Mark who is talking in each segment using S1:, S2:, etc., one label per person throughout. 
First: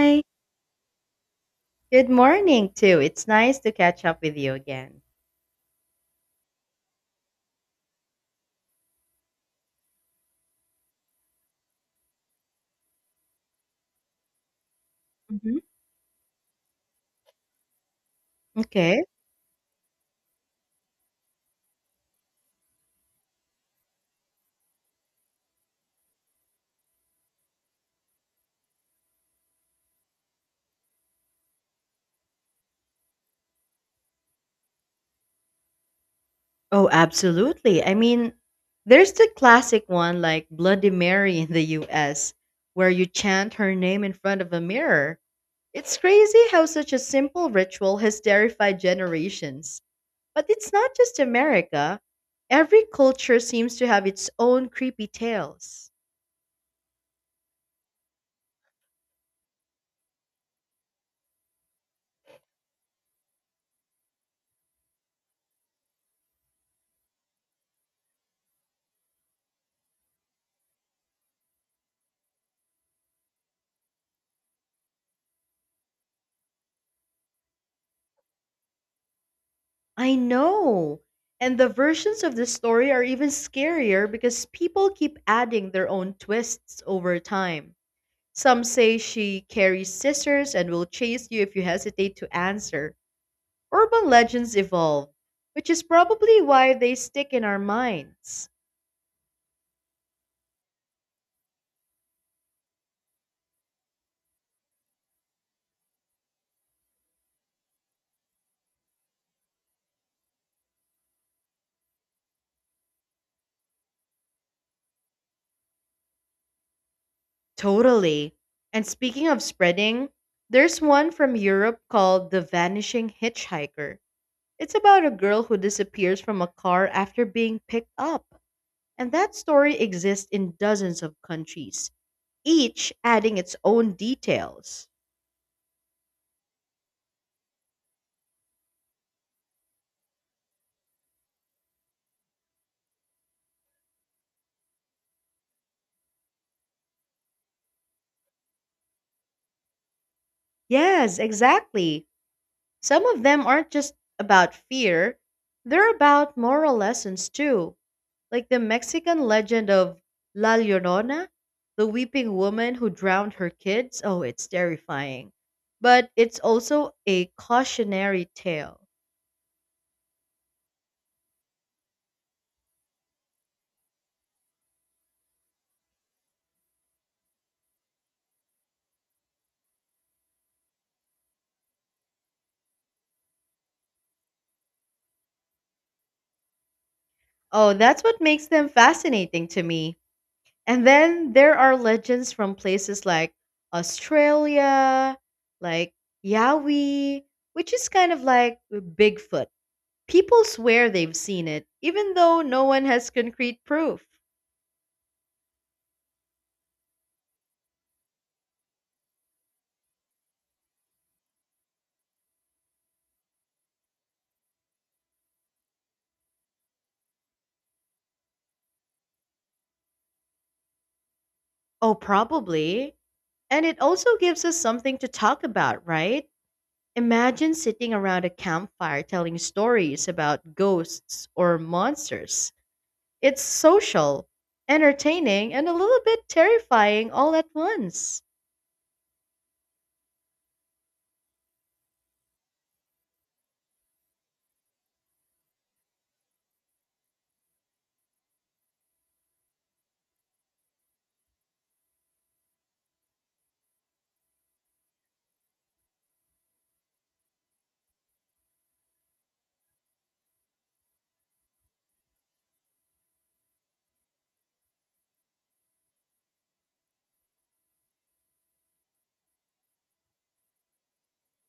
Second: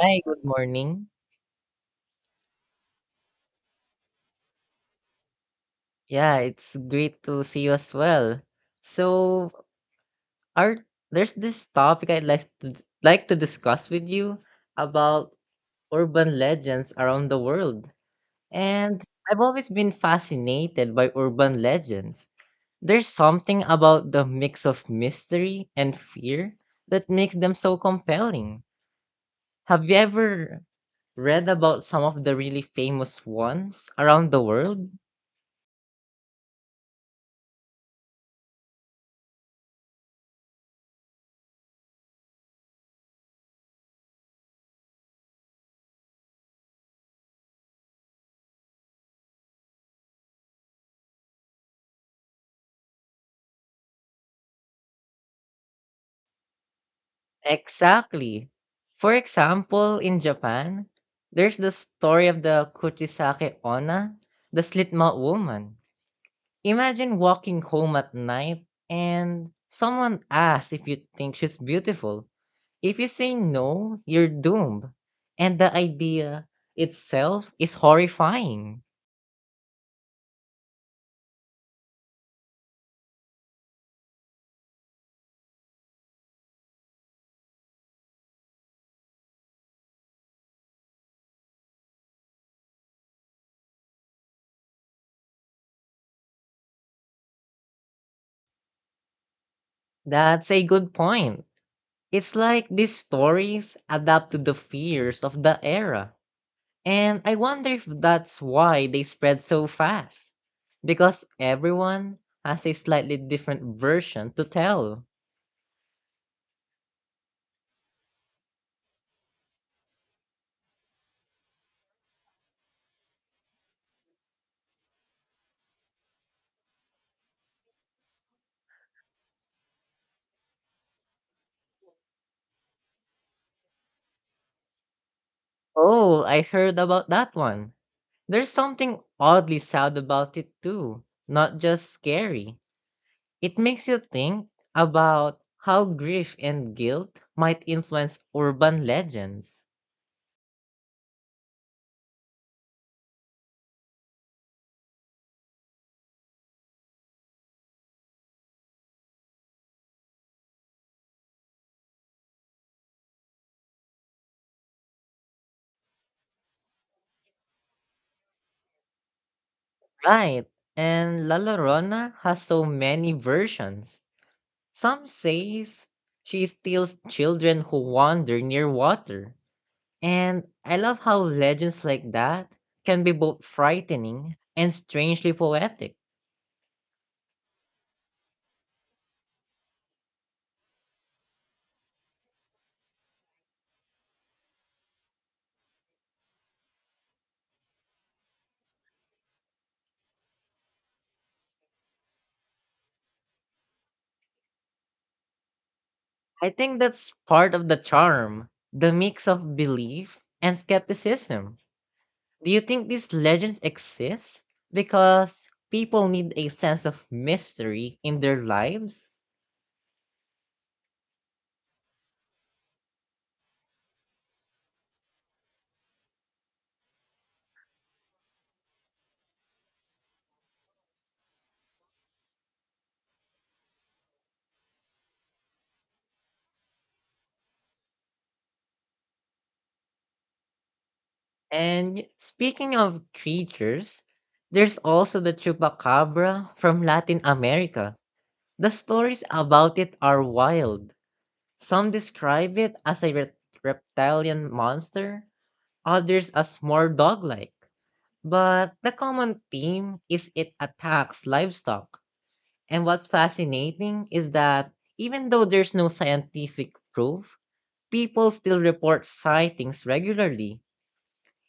S1: Hi, good morning.
S2: Good morning too. It's nice to catch up with you again.
S1: Yeah, it's great to see you as well. So, our there's this topic I'd like to like to discuss with you about
S2: Hmm.
S1: urban legends around the world. And
S2: Okay.
S1: I've always been fascinated by urban legends. There's something about the mix of mystery and fear that makes them so compelling. Have you ever read about some of the really famous ones around the world?
S2: Oh, absolutely. I mean, there's the classic one like Bloody Mary in the US where you chant her name in front of a mirror. It's crazy how such a simple ritual has terrified generations. But it's not just America. Every culture seems to have its own creepy tales.
S1: Exactly. For example, in Japan, there's the story of the Kuchisake Onna, the slit-mouth woman. Imagine walking home at night and someone asks if you think she's beautiful. If you say no, you're doomed. And the idea itself is horrifying.
S2: I know. And the versions of the story are even scarier because people keep adding their own twists over time. Some say she carries scissors and will chase you if you hesitate to answer. Urban legends evolve, which is probably why they stick in our minds.
S1: That's a good point. It's like these stories adapt to the fears of the era. And I wonder if that's why they spread so fast. Because everyone has a slightly different version to tell.
S2: Totally. And speaking of spreading, there's one from Europe called The Vanishing Hitchhiker. It's about a girl who disappears from a car after being picked up. And that story exists in dozens of countries, each adding its own details.
S1: Oh, I heard about that one. There's something oddly sad about it too, not just scary. It makes you think about how grief and guilt might influence urban legends.
S2: Yes, exactly. Some of them aren't just about fear, they're about moral lessons too, like the Mexican legend of La Llorona, the weeping woman who drowned her kids. Oh, it's terrifying. But it's also a cautionary tale.
S1: Right, and La Llorona has so many versions. Some says she steals children who wander near water. And I love how legends like that can be both frightening and strangely poetic.
S2: Oh, that's what makes them fascinating to me. And then there are legends from places like Australia, like Yowie, which is kind of like Bigfoot. People swear they've seen it, even though no one has concrete proof.
S1: I think that's part of the charm, the mix of belief and skepticism. Do you think these legends exist because people need a sense of mystery in their lives?
S2: Oh, probably. And it also gives us something to talk about, right? Imagine sitting around a campfire telling stories about ghosts or monsters. It's social, entertaining, and a little bit terrifying all at once.
S1: And speaking of creatures, there's also the chupacabra from Latin America. The stories about it are wild. Some describe it as a reptilian monster, others as more dog like. But the common theme is it attacks livestock. And what's fascinating is that even though there's no scientific proof, people still report sightings regularly.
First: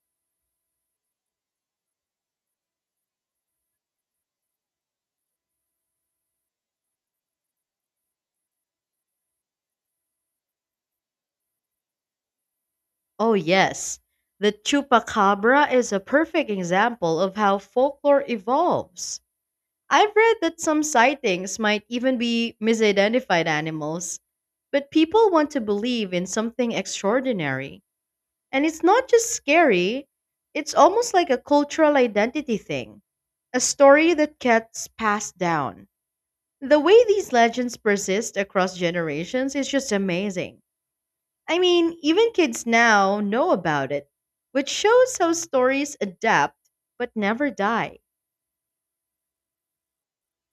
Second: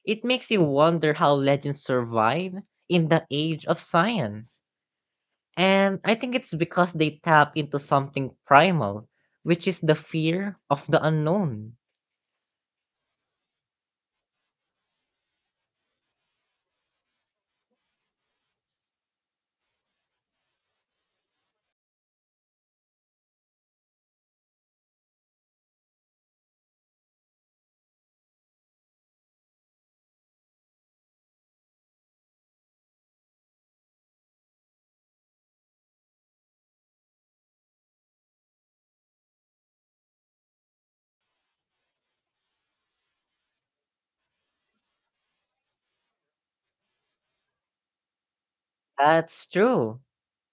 S1: It makes you wonder how legends survive in the age of science. And I think it's because they tap into something primal, which is the fear of the unknown.
S2: Oh, yes. The chupacabra is a perfect example of how folklore evolves. I've read that some sightings might even be misidentified animals, but people want to believe in something extraordinary. And it's not just scary, it's almost like a cultural identity thing, a story that gets passed down. The way these legends persist across generations is just amazing. I mean, even kids now know about it, which shows how stories adapt but never die.
S1: That's true.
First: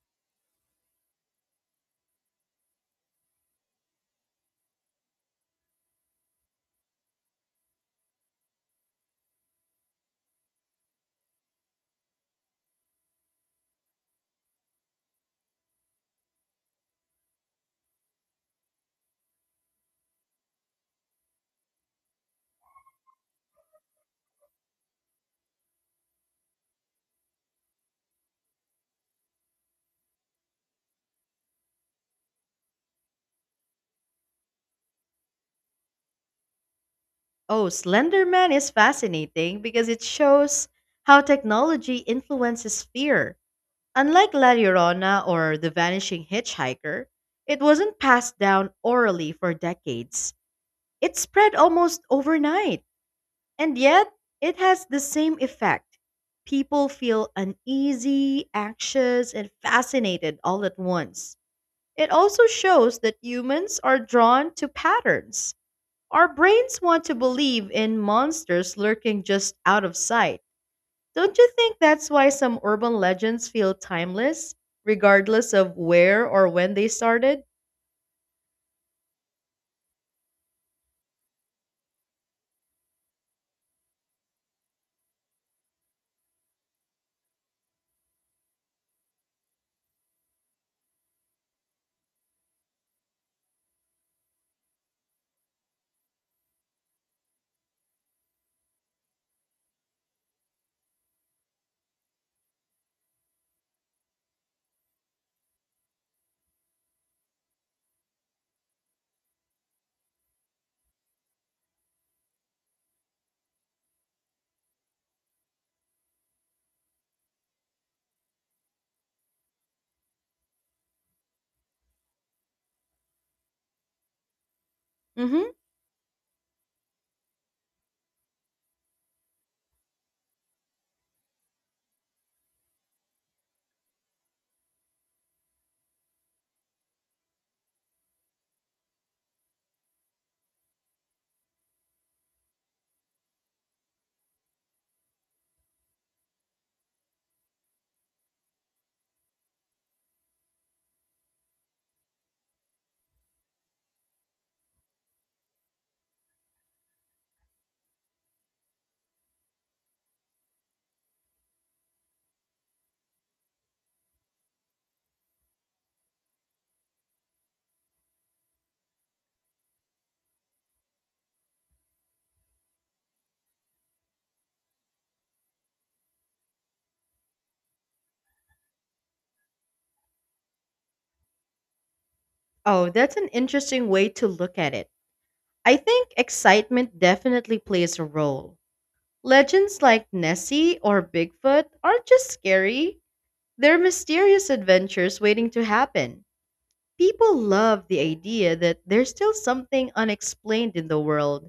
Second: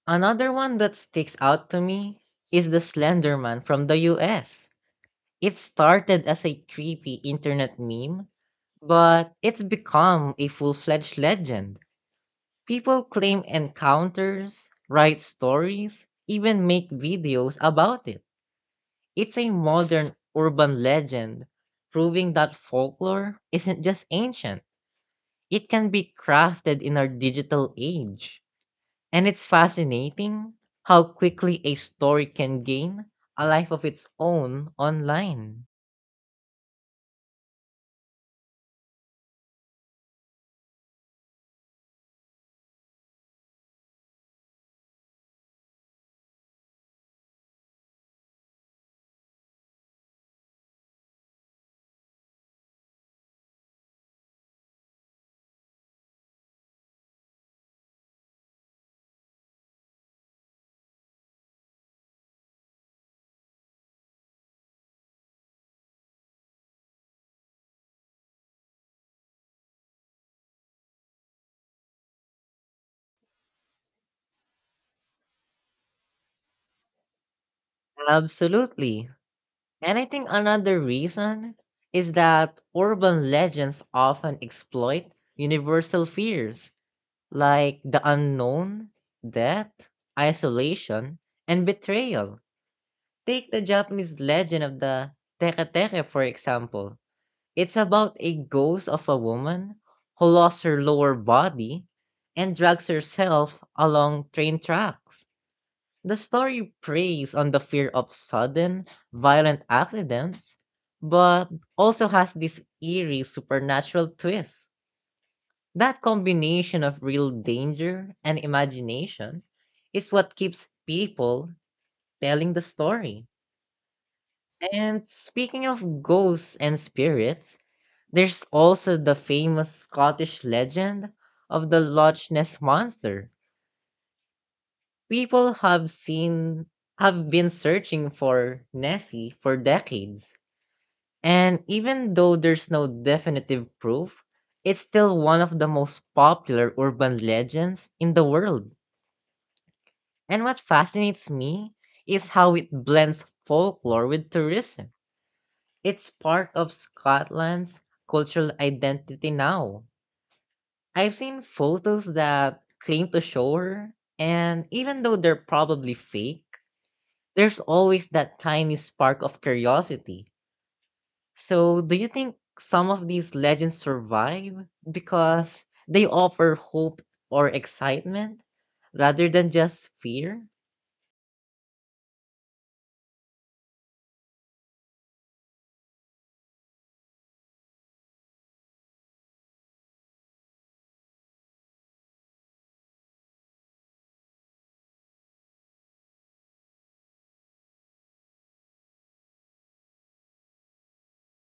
S1: Another one that sticks out to me is the Slender Man from the US. It started as a creepy internet meme, but it's become a full fledged legend. People claim encounters, write stories, even make videos about it. It's a modern urban legend, proving that folklore isn't just ancient, it can be crafted in our digital age. And it's fascinating how quickly a story can gain a life of its own online.
S2: Oh, Slender Man is fascinating because it shows how technology influences fear. Unlike La Llorona or The Vanishing Hitchhiker, it wasn't passed down orally for decades. It spread almost overnight, and yet it has the same effect. People feel uneasy, anxious, and fascinated all at once. It also shows that humans are drawn to patterns. Our brains want to believe in monsters lurking just out of sight. Don't you think that's why some urban legends feel timeless, regardless of where or when they started?
S1: Absolutely. And I think another reason is that urban legends often exploit universal fears like the unknown, death, isolation, and betrayal. Take the Japanese legend of the Teke-Teke, for example. It's about a ghost of a woman who lost her lower body and drags herself along train tracks. The story preys on the fear of sudden, violent accidents, but also has this eerie supernatural twist. That combination of real danger and imagination is what keeps people telling the story. And
S2: Hmm.
S1: speaking of ghosts and spirits, there's also the famous Scottish legend of the Loch Ness monster. People have seen have been searching for Nessie for decades. And even though there's no definitive proof, it's still one of the most popular urban legends in the world. And what fascinates me is how it blends folklore with tourism. It's part of Scotland's cultural identity now. I've seen photos that claim to show her, and even though they're probably fake, there's always that tiny spark of curiosity. So, do you think some of these legends survive because they offer hope or excitement rather than just fear?
S2: Oh, that's an interesting way to look at it. I think excitement definitely plays a role. Legends like Nessie or Bigfoot aren't just scary, they're mysterious adventures waiting to happen. People love the idea that there's still something unexplained in the world.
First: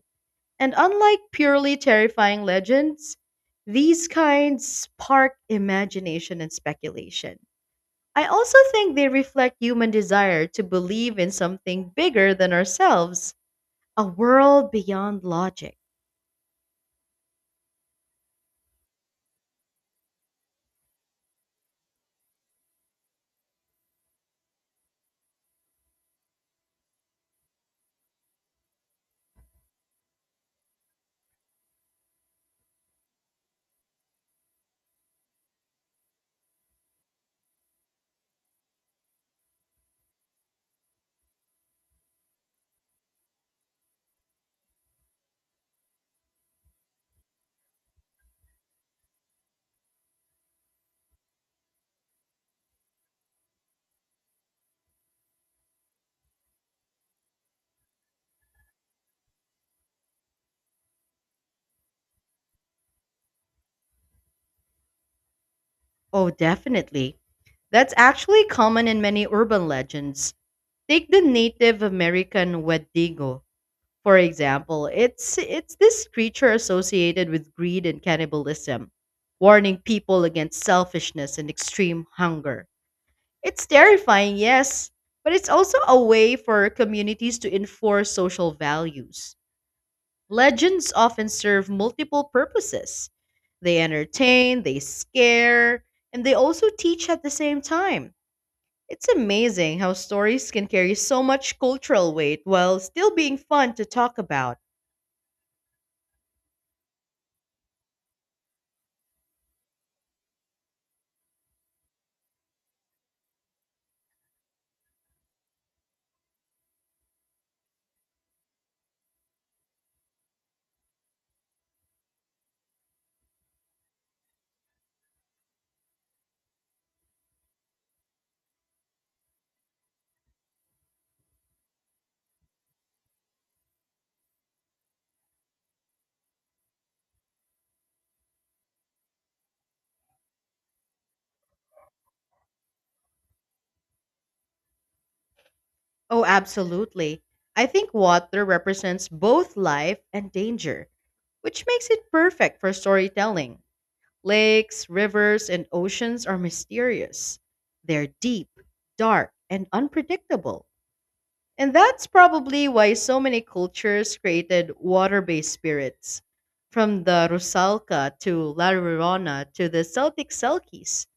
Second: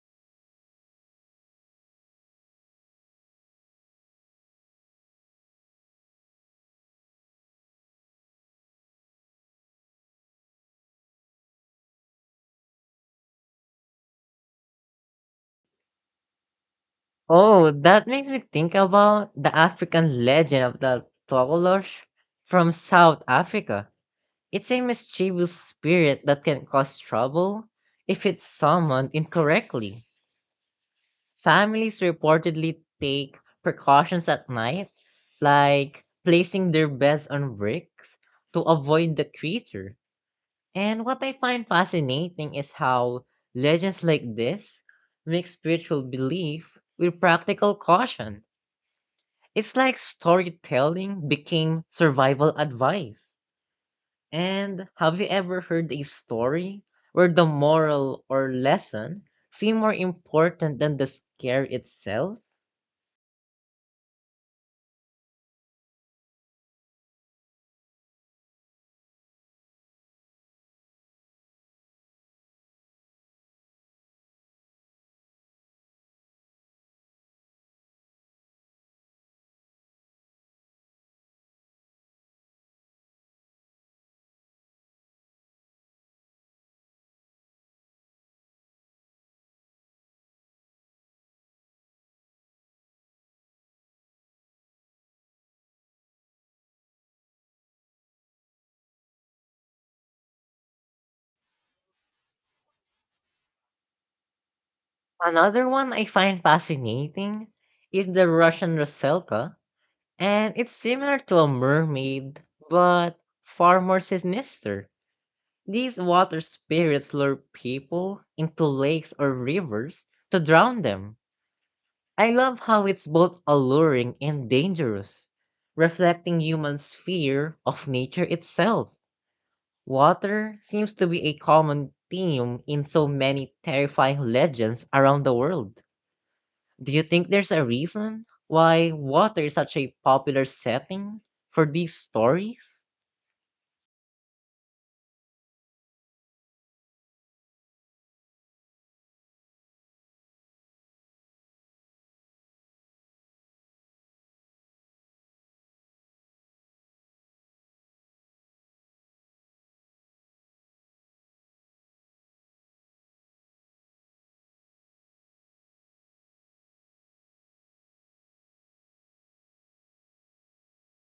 S2: And unlike purely terrifying legends, these kinds spark imagination and speculation. I also think they reflect human desire to believe in something bigger than ourselves, a world beyond logic.
S1: Oh, that makes me think about the African legend of the Tololosh from South Africa. It's a mischievous spirit that can cause trouble if it's summoned incorrectly. Families reportedly take precautions at night, like placing their beds on bricks to avoid the creature. And what I find fascinating is how legends like this mix spiritual belief with practical caution. It's like storytelling became survival advice. And have you ever heard a story where the moral or lesson seemed more important than the scare itself?
S2: Oh, definitely. That's actually common in many urban legends. Take the Native American Wendigo, for example, it's this creature associated with greed and cannibalism, warning people against selfishness and extreme hunger. It's terrifying, yes, but it's also a way for communities to enforce social values. Legends often serve multiple purposes. They entertain, they scare, and they also teach at the same time. It's amazing how stories can carry so much cultural weight while still being fun to talk about.
S1: Another one I find fascinating is the Russian Roselka, and it's similar to a mermaid, but far more sinister. These water spirits lure people into lakes or rivers to drown them. I love how it's both alluring and dangerous, reflecting humans' fear of nature itself. Water seems to be a common theme in so many terrifying legends around the world. Do you think there's a reason why water is such a popular setting for these stories?
S2: Oh, absolutely. I think water represents both life and danger, which makes it perfect for storytelling. Lakes, rivers, and oceans are mysterious. They're deep, dark, and unpredictable. And that's probably why so many cultures created water based spirits, from the Rusalka to La Llorona to the Celtic Selkies.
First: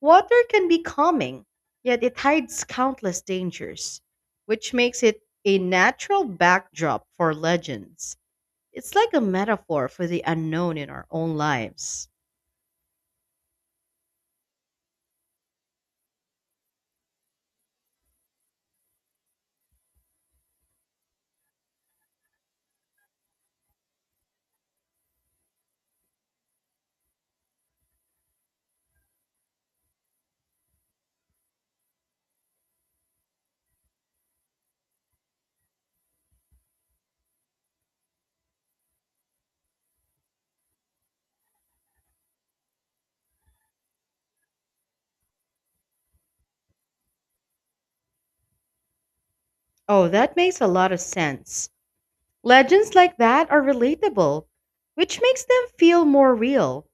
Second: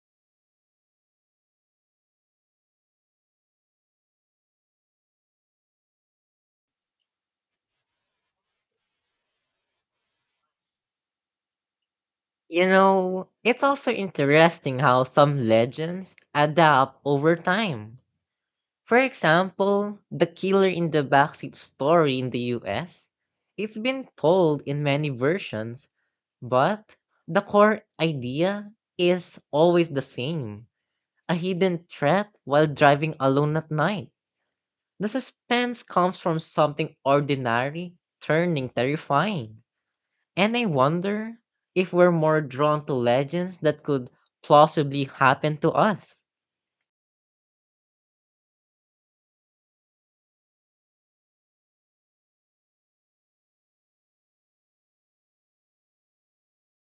S2: Water can be calming, yet it hides countless dangers, which makes it a natural backdrop for legends. It's like a metaphor for the unknown in our own lives.
S1: You know, it's also interesting how some legends adapt over time. For example, the killer in the backseat story in the US, it's been told in many versions, but the core idea is always the same: a hidden threat while driving alone at night. The suspense comes from something ordinary turning terrifying. And I wonder if we're more drawn to legends that could plausibly happen to us.
S2: Oh, that makes a lot of sense. Legends like that are relatable, which makes them feel more real.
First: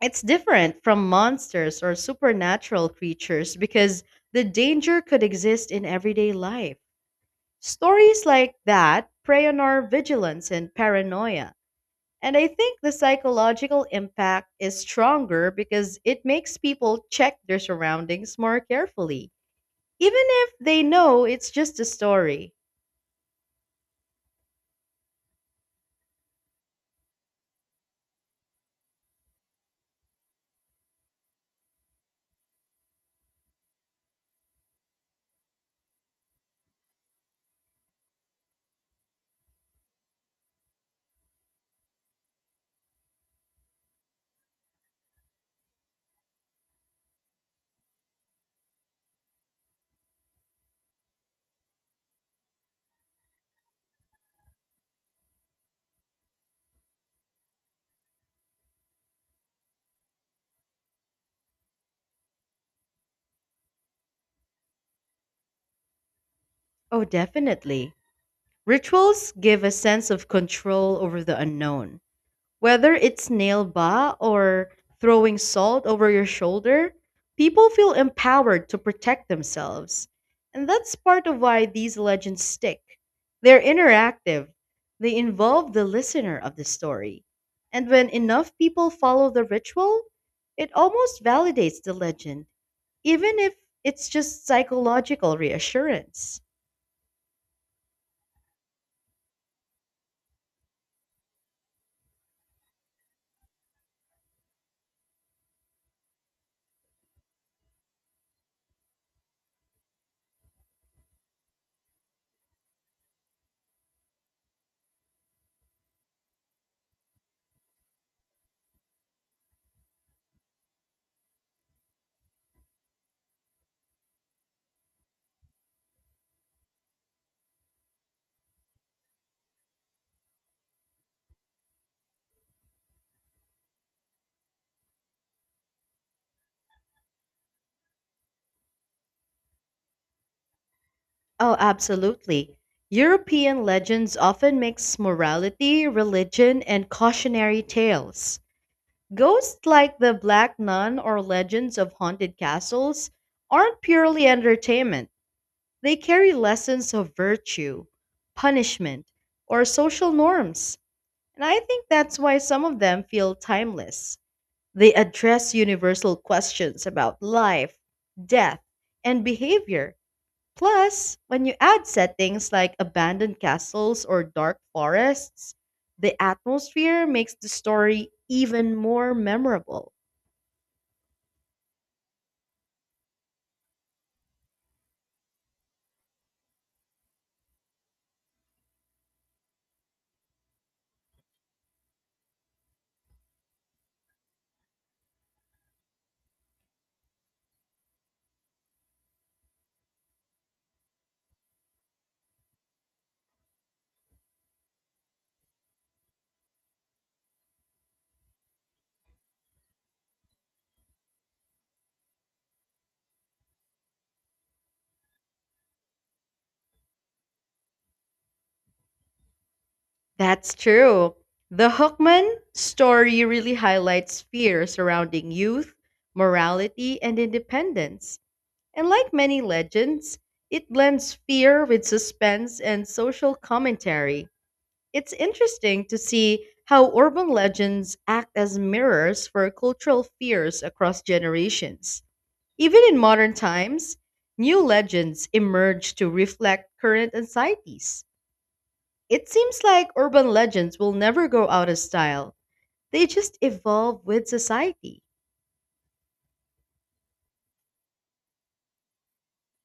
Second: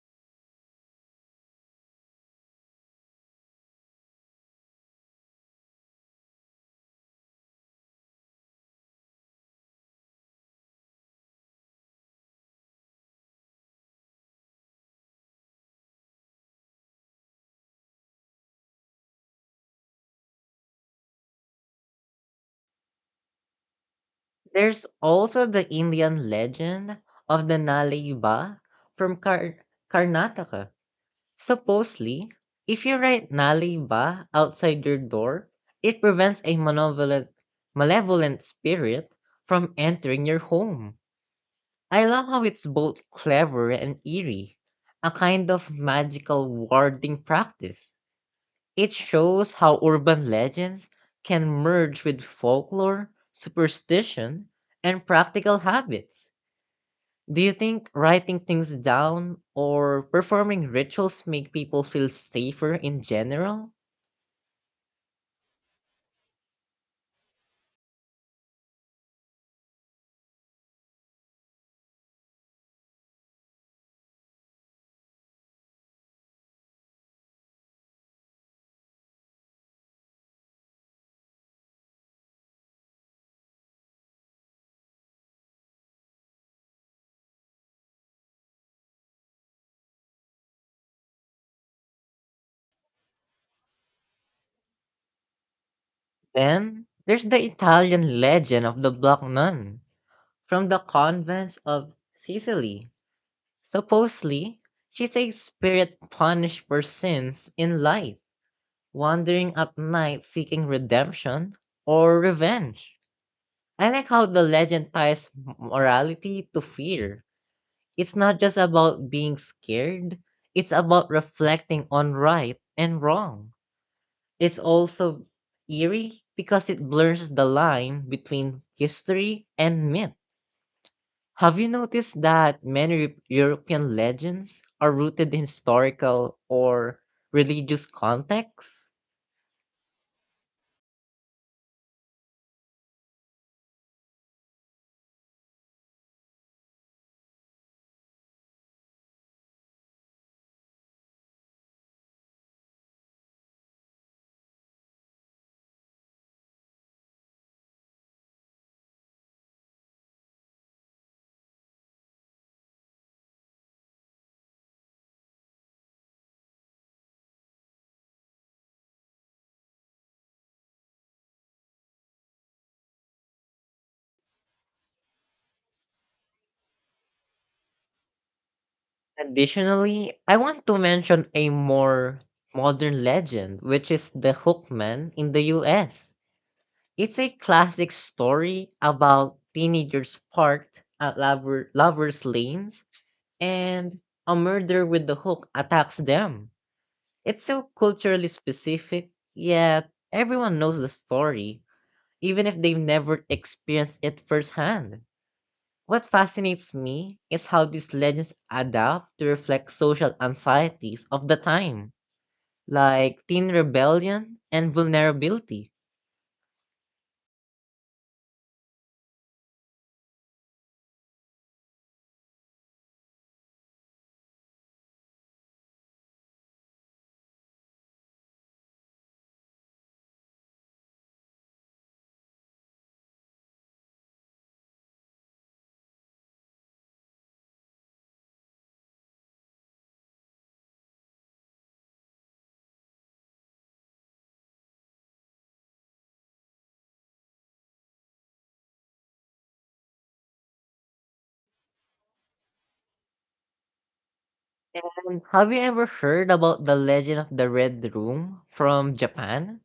S2: It's different from monsters or supernatural creatures because the danger could exist in everyday life. Stories like that prey on our vigilance and paranoia. And I think the psychological impact is stronger because it makes people check their surroundings more carefully, even if they know it's just a story.
S1: There's also the Indian legend of the Nalaiba from Karnataka. Supposedly, if you write Nalaiba outside your door, it prevents a malevolent spirit from entering your home. I love how it's both clever and eerie, a kind of magical warding practice. It shows how urban legends can merge with folklore, superstition, and practical habits. Do you think writing things down or performing rituals make people feel safer in general?
S2: Oh, definitely. Rituals give a sense of control over the unknown. Whether it's nail ba or throwing salt over your shoulder, people feel empowered to protect themselves. And that's part of why these legends stick. They're interactive, they involve the listener of the story. And when enough people follow the ritual, it almost validates the legend, even if it's just psychological reassurance.
S1: Then there's the Italian legend of the Black Nun from the convents of Sicily. Supposedly, she's a spirit punished for sins in life, wandering at night seeking redemption or revenge. I like how the legend ties morality to fear. It's not just about being scared, it's about reflecting on right and wrong. It's also eerie because it blurs the line between history and myth. Have you noticed that many European legends are rooted in historical or religious contexts?
S2: Oh, absolutely. European legends often mix morality, religion, and cautionary tales. Ghosts like the Black Nun or legends of haunted castles aren't purely entertainment. They carry lessons of virtue, punishment, or social norms. And I think that's why some of them feel timeless. They address universal questions about life, death, and behavior. Plus, when you add settings like abandoned castles or dark forests, the atmosphere makes the story even more memorable.
S1: Additionally, I want to mention a more modern legend, which is the Hookman in the US. It's a classic story about teenagers parked at lovers' lanes and a murder with the hook attacks them. It's so culturally specific, yet everyone knows the story, even if they've never experienced it firsthand. What fascinates me is how these legends adapt to reflect social anxieties of the time, like teen rebellion and vulnerability.
S2: That's true. The Hookman story really highlights fear surrounding youth, morality, and independence. And like many legends, it blends fear with suspense and social commentary. It's interesting to see how urban legends act as mirrors for cultural fears across generations. Even in modern times, new legends emerge to reflect current anxieties. It seems like urban legends will never go out of style, they just evolve with society.
S1: And have you ever heard about the legend of the Red Room from Japan?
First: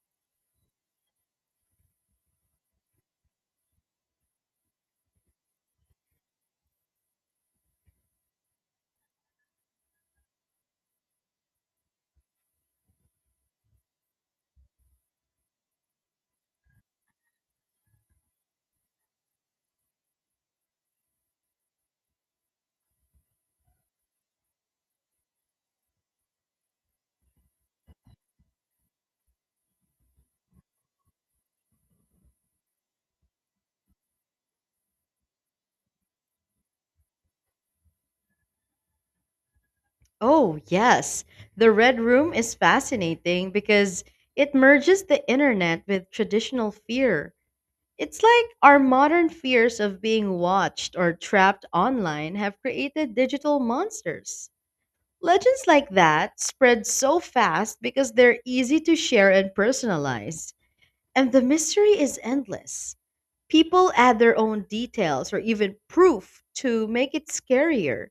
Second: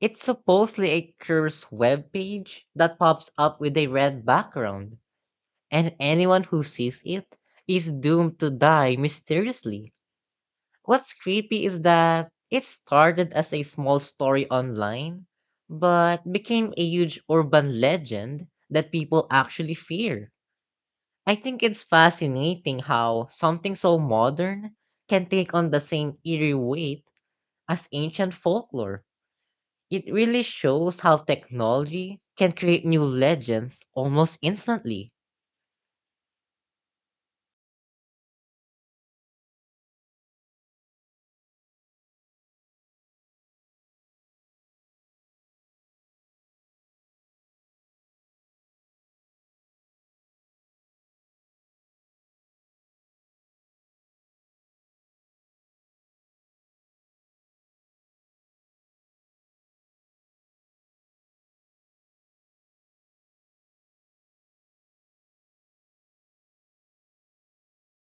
S1: It's supposedly a cursed web page that pops up with a red background, and anyone who sees it is doomed to die mysteriously. What's creepy is that it started as a small story online, but became a huge urban legend that people actually fear. I think it's fascinating how something so modern can take on the same eerie weight as ancient folklore. It really shows how technology can create new legends almost instantly.
S2: Oh, yes. The Red Room is fascinating because it merges the internet with traditional fear. It's like our modern fears of being watched or trapped online have created digital monsters. Legends like that spread so fast because they're easy to share and personalize, and the mystery is endless. People add their own details or even proof to make it scarier.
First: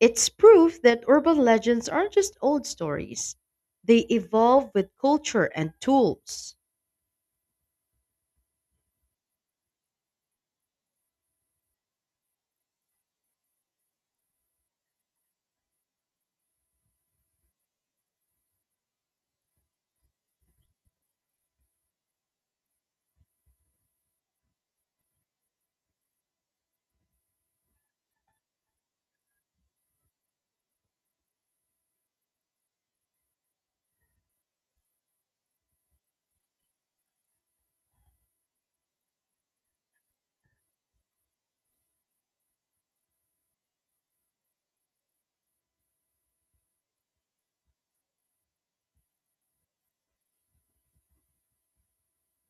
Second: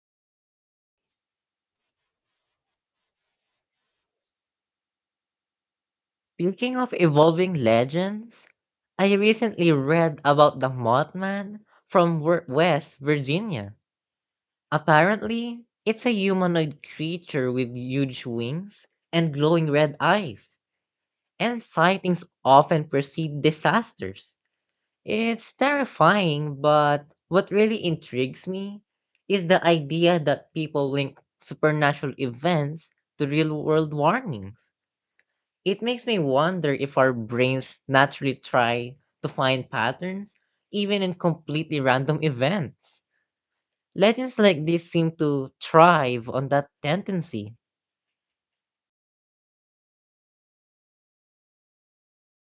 S2: It's proof that urban legends aren't just old stories, they evolve with culture and tools.
S1: Speaking of evolving legends, I recently read about the Mothman from West Virginia. Apparently, it's a humanoid creature with huge wings and glowing red eyes, and sightings often precede disasters. It's terrifying, but what really intrigues me is the idea that people link supernatural events to real world warnings. It makes me wonder if our brains naturally try to find patterns, even in completely random events. Legends like this seem to thrive on that tendency.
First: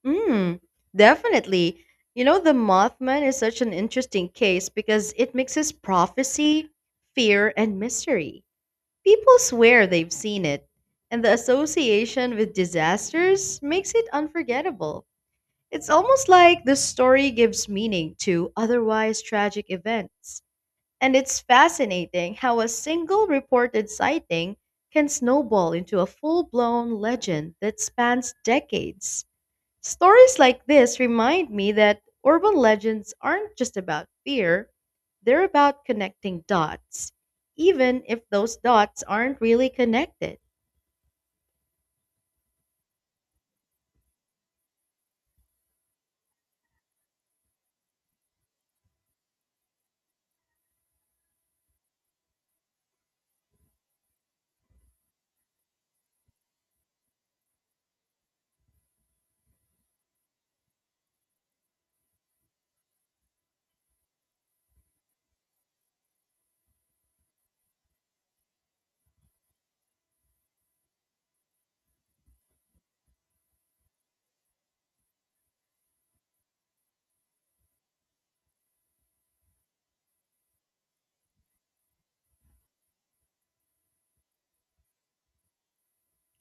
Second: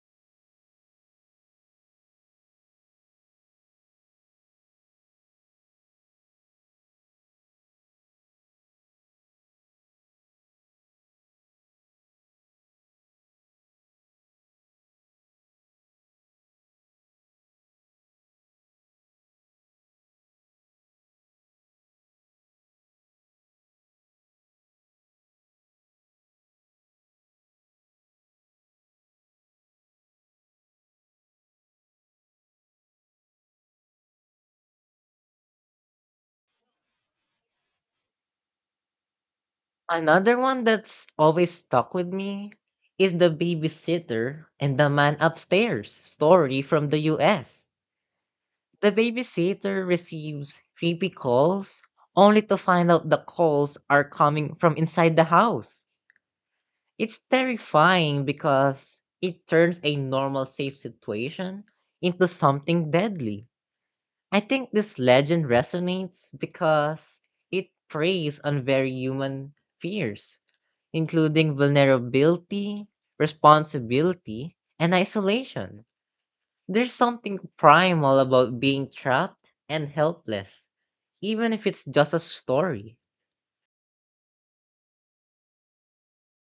S2: Mm, definitely. The Mothman is such an interesting case because it mixes prophecy, fear, and mystery. People swear they've seen it, and the association with disasters makes it unforgettable. It's almost like the story gives meaning to otherwise tragic events. And it's fascinating how a single reported sighting can snowball into a full blown legend that spans decades. Stories like this remind me that urban legends aren't just about fear, they're about connecting dots, even if those dots aren't really connected.
S1: Another one that's always stuck with me is the babysitter and the man upstairs story from the US. The babysitter receives creepy calls only to find out the calls are coming from inside the house. It's terrifying because it turns a normal safe situation into something deadly. I think this legend resonates because it preys on very human fears, including vulnerability, responsibility, and isolation. There's something primal about being trapped and helpless, even if it's just a story.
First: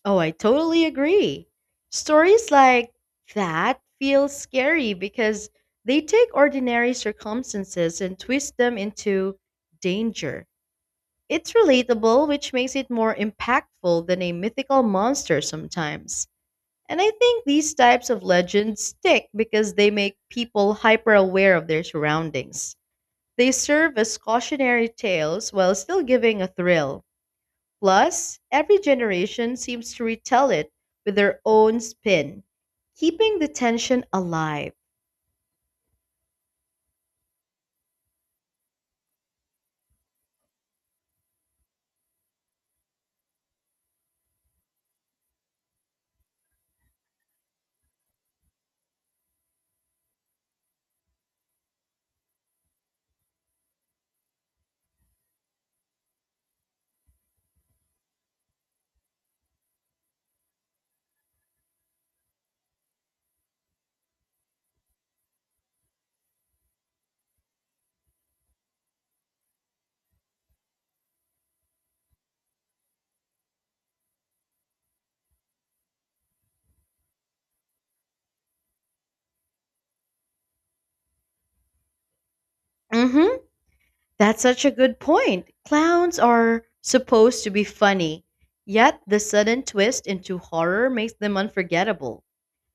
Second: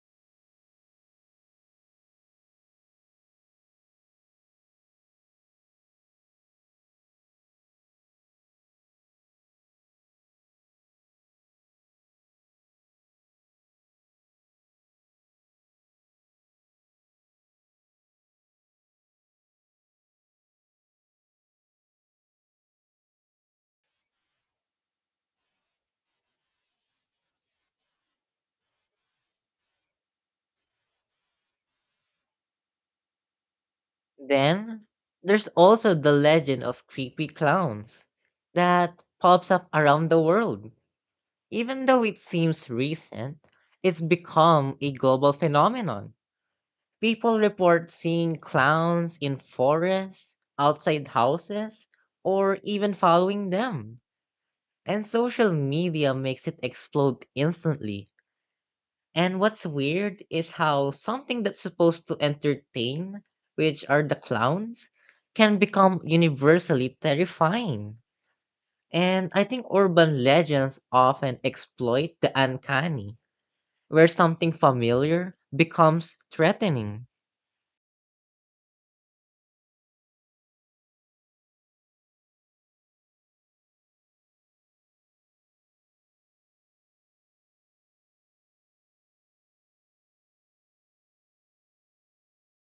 S2: Oh, I totally agree. Stories like that feel scary because they take ordinary circumstances and twist them into danger. It's relatable, which makes it more impactful than a mythical monster sometimes. And I think these types of legends stick because they make people hyper aware of their surroundings. They serve as cautionary tales while still giving a thrill. Plus, every generation seems to retell it with their own spin, keeping the tension alive.
S1: Then there's also the legend of creepy clowns that pops up around the world. Even though it seems recent, it's become a global phenomenon. People report seeing clowns in forests, outside houses, or even following them. And social media makes it explode instantly. And what's weird is how something that's supposed to entertain, which are the clowns, can become universally terrifying. And I think urban legends often exploit the uncanny, where something familiar becomes threatening.
S2: Mm-hmm. That's such a good point. Clowns are supposed to be funny, yet the sudden twist into horror makes them unforgettable.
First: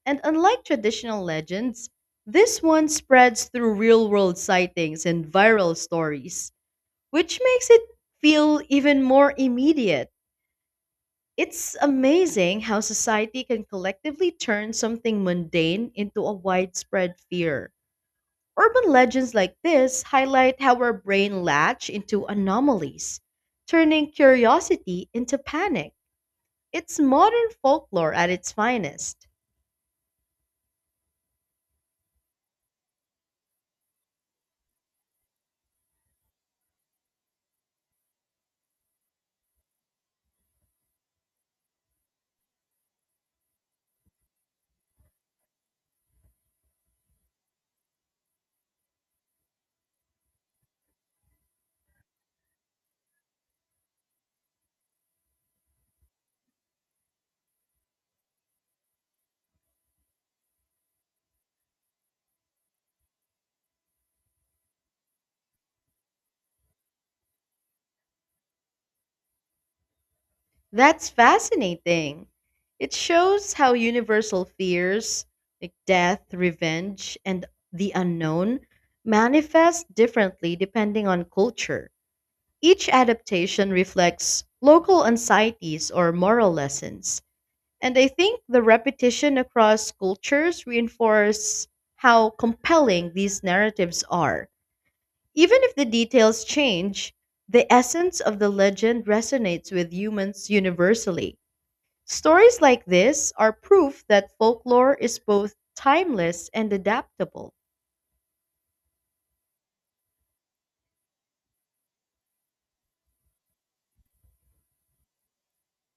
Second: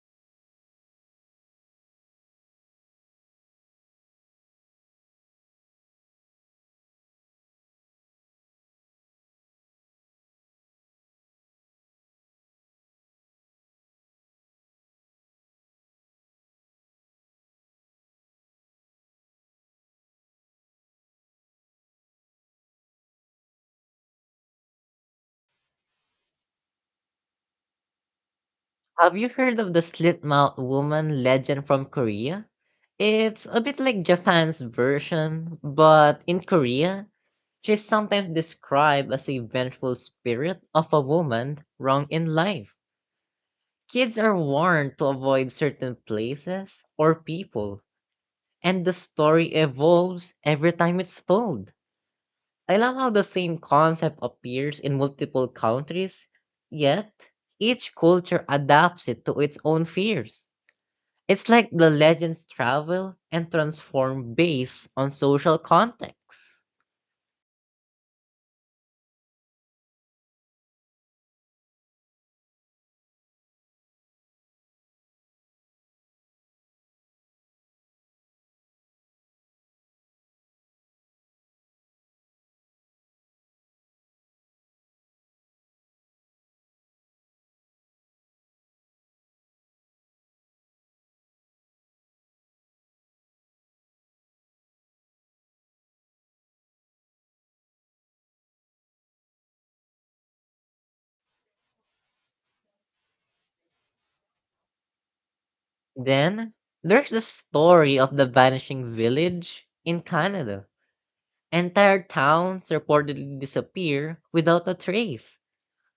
S2: And unlike traditional legends, this one spreads through real world sightings and viral stories, which makes it feel even more immediate. It's amazing how society can collectively turn something mundane into a widespread fear. Urban legends like this highlight how our brain latch into anomalies, turning curiosity into panic. It's modern folklore at its
S1: Have
S2: finest.
S1: you heard of the slit mouth woman legend from Korea? It's a bit like Japan's version, but in Korea, she's sometimes described as a vengeful spirit of a woman wrong in life. Kids are warned to avoid certain places or people, and the story evolves every time it's told. I love how the same concept appears in multiple countries, yet each culture adapts it to its own fears. It's like the legends travel and transform based on social context.
S2: That's fascinating. It shows how universal fears, like death, revenge, and the unknown, manifest differently depending on culture. Each adaptation reflects local anxieties or moral lessons. And I think the repetition across cultures reinforces how compelling these narratives are. Even if the details change, the essence of the legend resonates with humans universally. Stories like this are proof that folklore is both timeless
S1: Then
S2: and
S1: there's the
S2: adaptable.
S1: story of the vanishing village in Canada. Entire towns reportedly disappear without a trace,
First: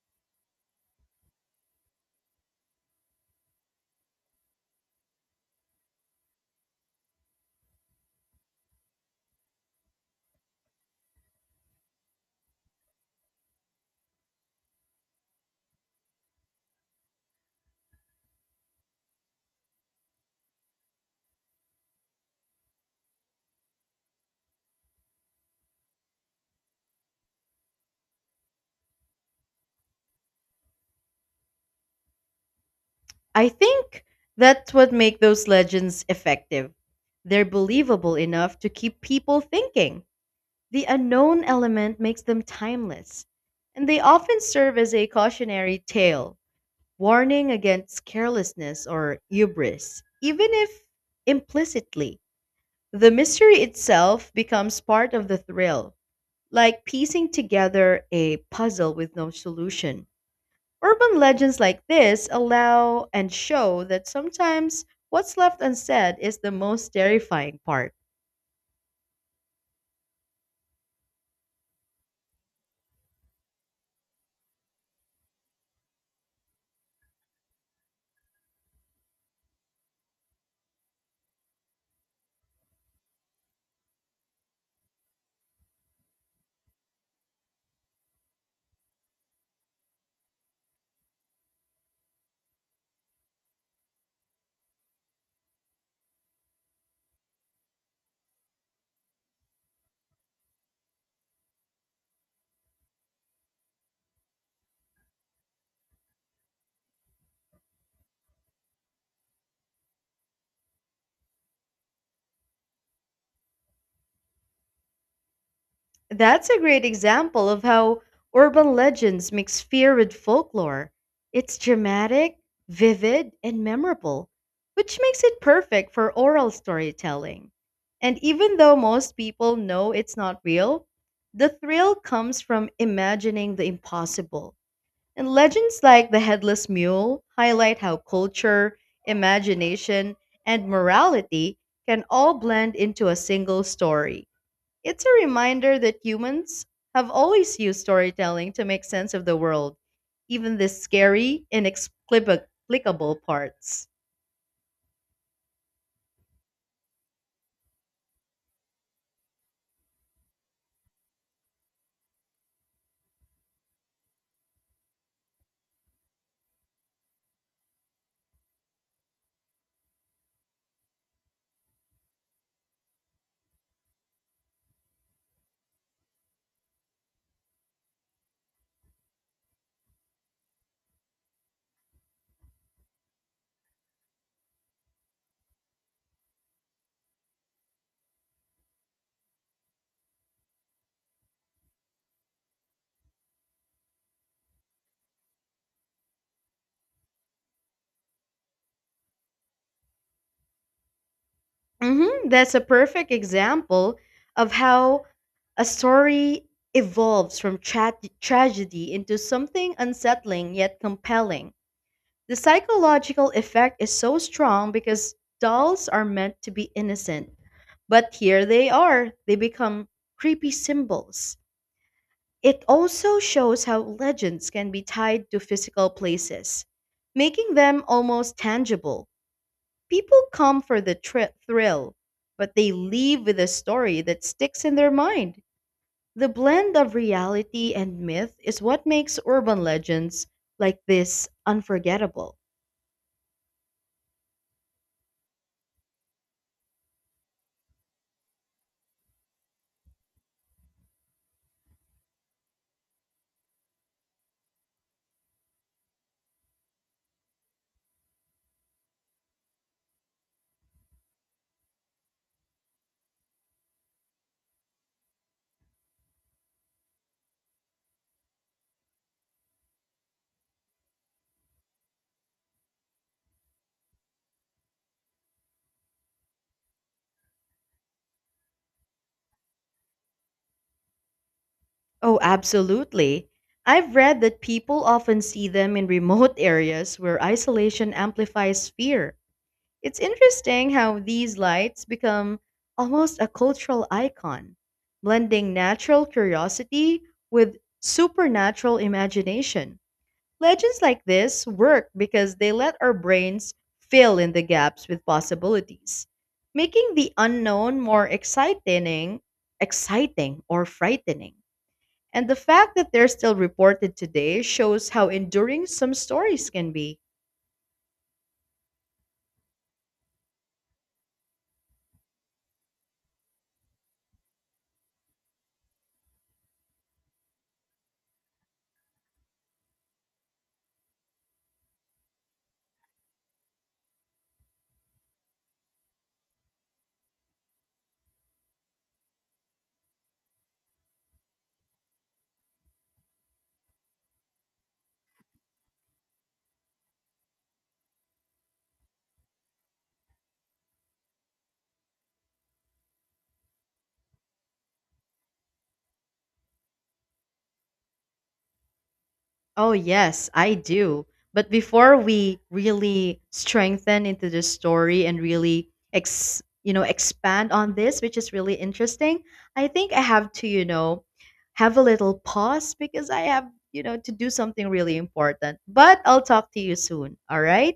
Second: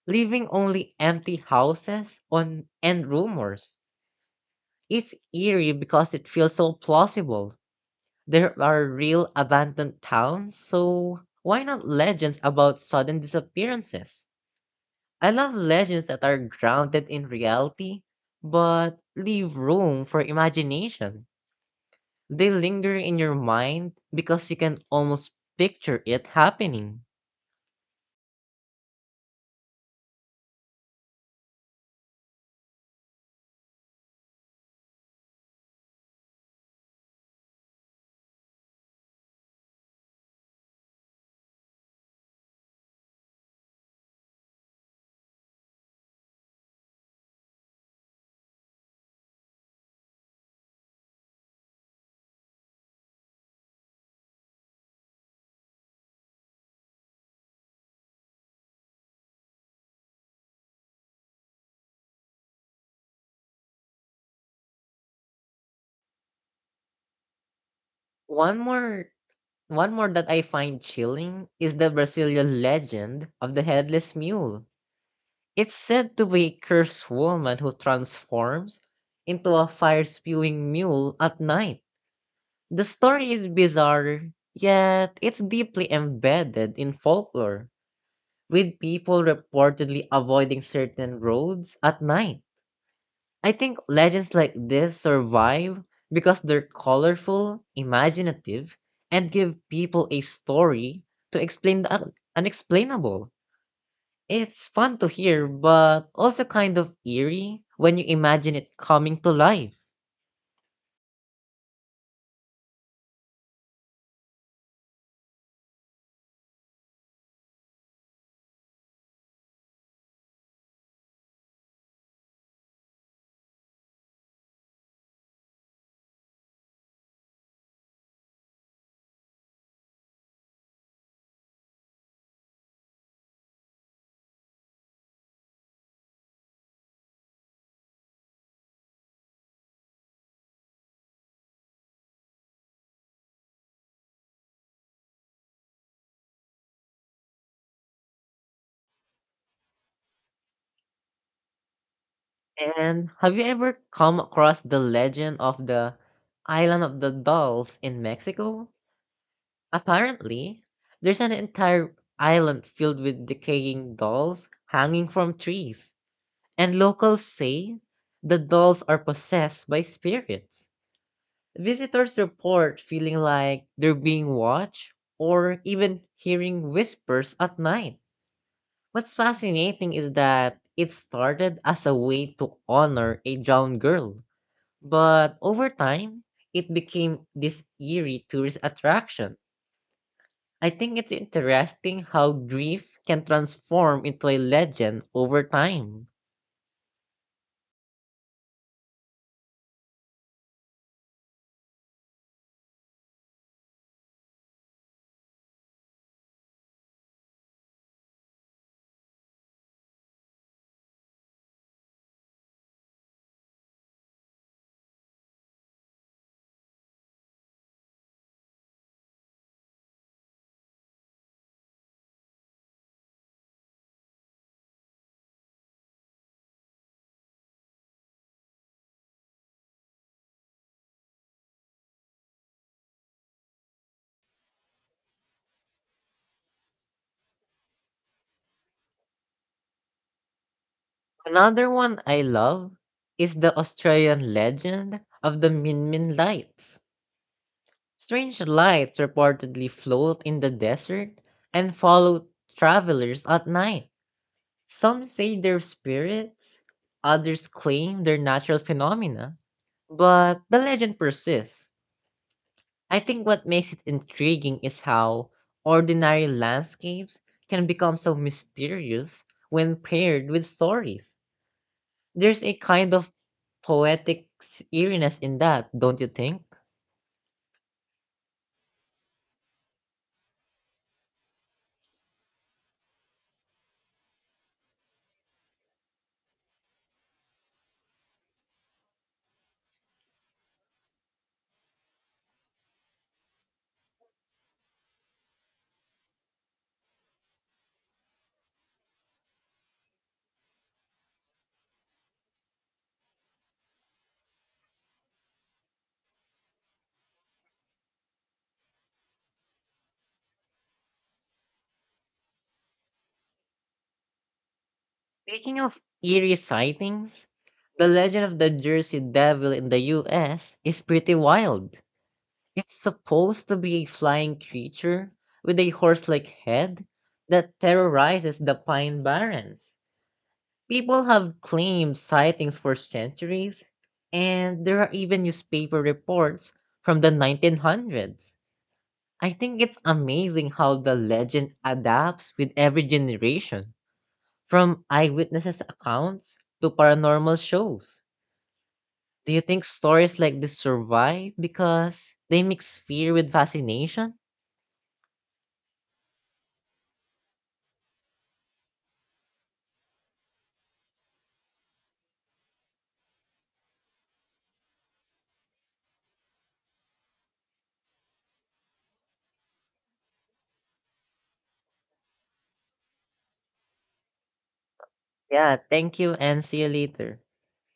S1: leaving only empty houses on and rumors. It's eerie because it feels so plausible. There are real abandoned towns, so why not legends about sudden disappearances? I love legends that are grounded in reality but leave room for imagination. They linger in your mind because you can almost picture it happening.
S2: I think that's what makes those legends effective. They're believable enough to keep people thinking. The unknown element makes them timeless, and they often serve as a cautionary tale, warning against carelessness or hubris, even if implicitly. The mystery itself becomes part of the thrill, like piecing together a puzzle with no solution. Urban legends like this allow and show that sometimes what's left unsaid is the most terrifying part.
S1: One more One more that I find chilling is the Brazilian legend of the headless mule. It's said to be a cursed woman who transforms into a fire-spewing mule at night. The story is bizarre, yet it's deeply embedded in folklore, with people reportedly avoiding certain roads at night. I think legends like this survive because they're colorful, imaginative, and give people a story to explain the unexplainable. It's fun to hear, but also kind of eerie when you imagine it coming to life.
S2: That's a great example of how urban legends mix fear with folklore. It's dramatic, vivid, and memorable, which makes it perfect for oral storytelling. And even though most people know it's not real, the thrill comes from imagining the impossible. And legends like the headless mule highlight how culture, imagination, and morality can all blend into a single story. It's a reminder that humans have always used storytelling to make sense of the world, even the scary,
S1: And
S2: inexplicable
S1: have you ever
S2: parts.
S1: come across the legend of the Island of the Dolls in Mexico? Apparently, there's an entire island filled with decaying dolls hanging from trees and locals say the dolls are possessed by spirits. Visitors report feeling like they're being watched or even hearing whispers at night. What's fascinating is that it started as a way to honor a drowned girl, but over time, it became this eerie tourist attraction. I think it's interesting how grief can transform into a legend over time.
S2: Hmm. That's a perfect example of how a story evolves from tragedy into something unsettling yet compelling. The psychological effect is so strong because dolls are meant to be innocent, but here they are. They become creepy symbols. It also shows how legends can be tied to physical places, making them almost tangible. People come for the thrill, but they leave with a story that sticks in their mind. The blend of reality and myth is what makes urban legends like this
S1: Another one I
S2: unforgettable.
S1: love is the Australian legend of the Min Min lights. Strange lights reportedly float in the desert and follow travelers at night. Some say they're spirits, others claim they're natural phenomena, but the legend persists. I think what makes it intriguing is how ordinary landscapes can become so mysterious when paired with stories. There's a kind of poetic eeriness in that, don't you think?
S2: Oh, absolutely. I've read that people often see them in remote areas where isolation amplifies fear. It's interesting how these lights become almost a cultural icon, blending natural curiosity with supernatural imagination. Legends like this work because they let our brains fill in the gaps with possibilities, making the unknown more exciting or frightening. And the fact that they're still reported today shows how
S1: Speaking
S2: enduring
S1: of
S2: some
S1: eerie
S2: stories can be.
S1: sightings, the legend of the Jersey Devil in the US is pretty wild. It's supposed to be a flying creature with a horse like head that terrorizes the Pine Barrens. People have claimed sightings for centuries, and there are even newspaper reports from the 1900s. I think it's amazing how the legend adapts with every generation, from eyewitnesses' accounts to paranormal shows. Do you think stories like this survive because they mix fear with fascination?
S2: Oh, yes, I do. But before we really strengthen into the story and really expand on this, which is really interesting, I think I have to have a little pause because I have to do something really
S1: Yeah,
S2: important.
S1: thank
S2: But
S1: you
S2: I'll
S1: and
S2: talk to
S1: see you
S2: you soon,
S1: later.
S2: all right?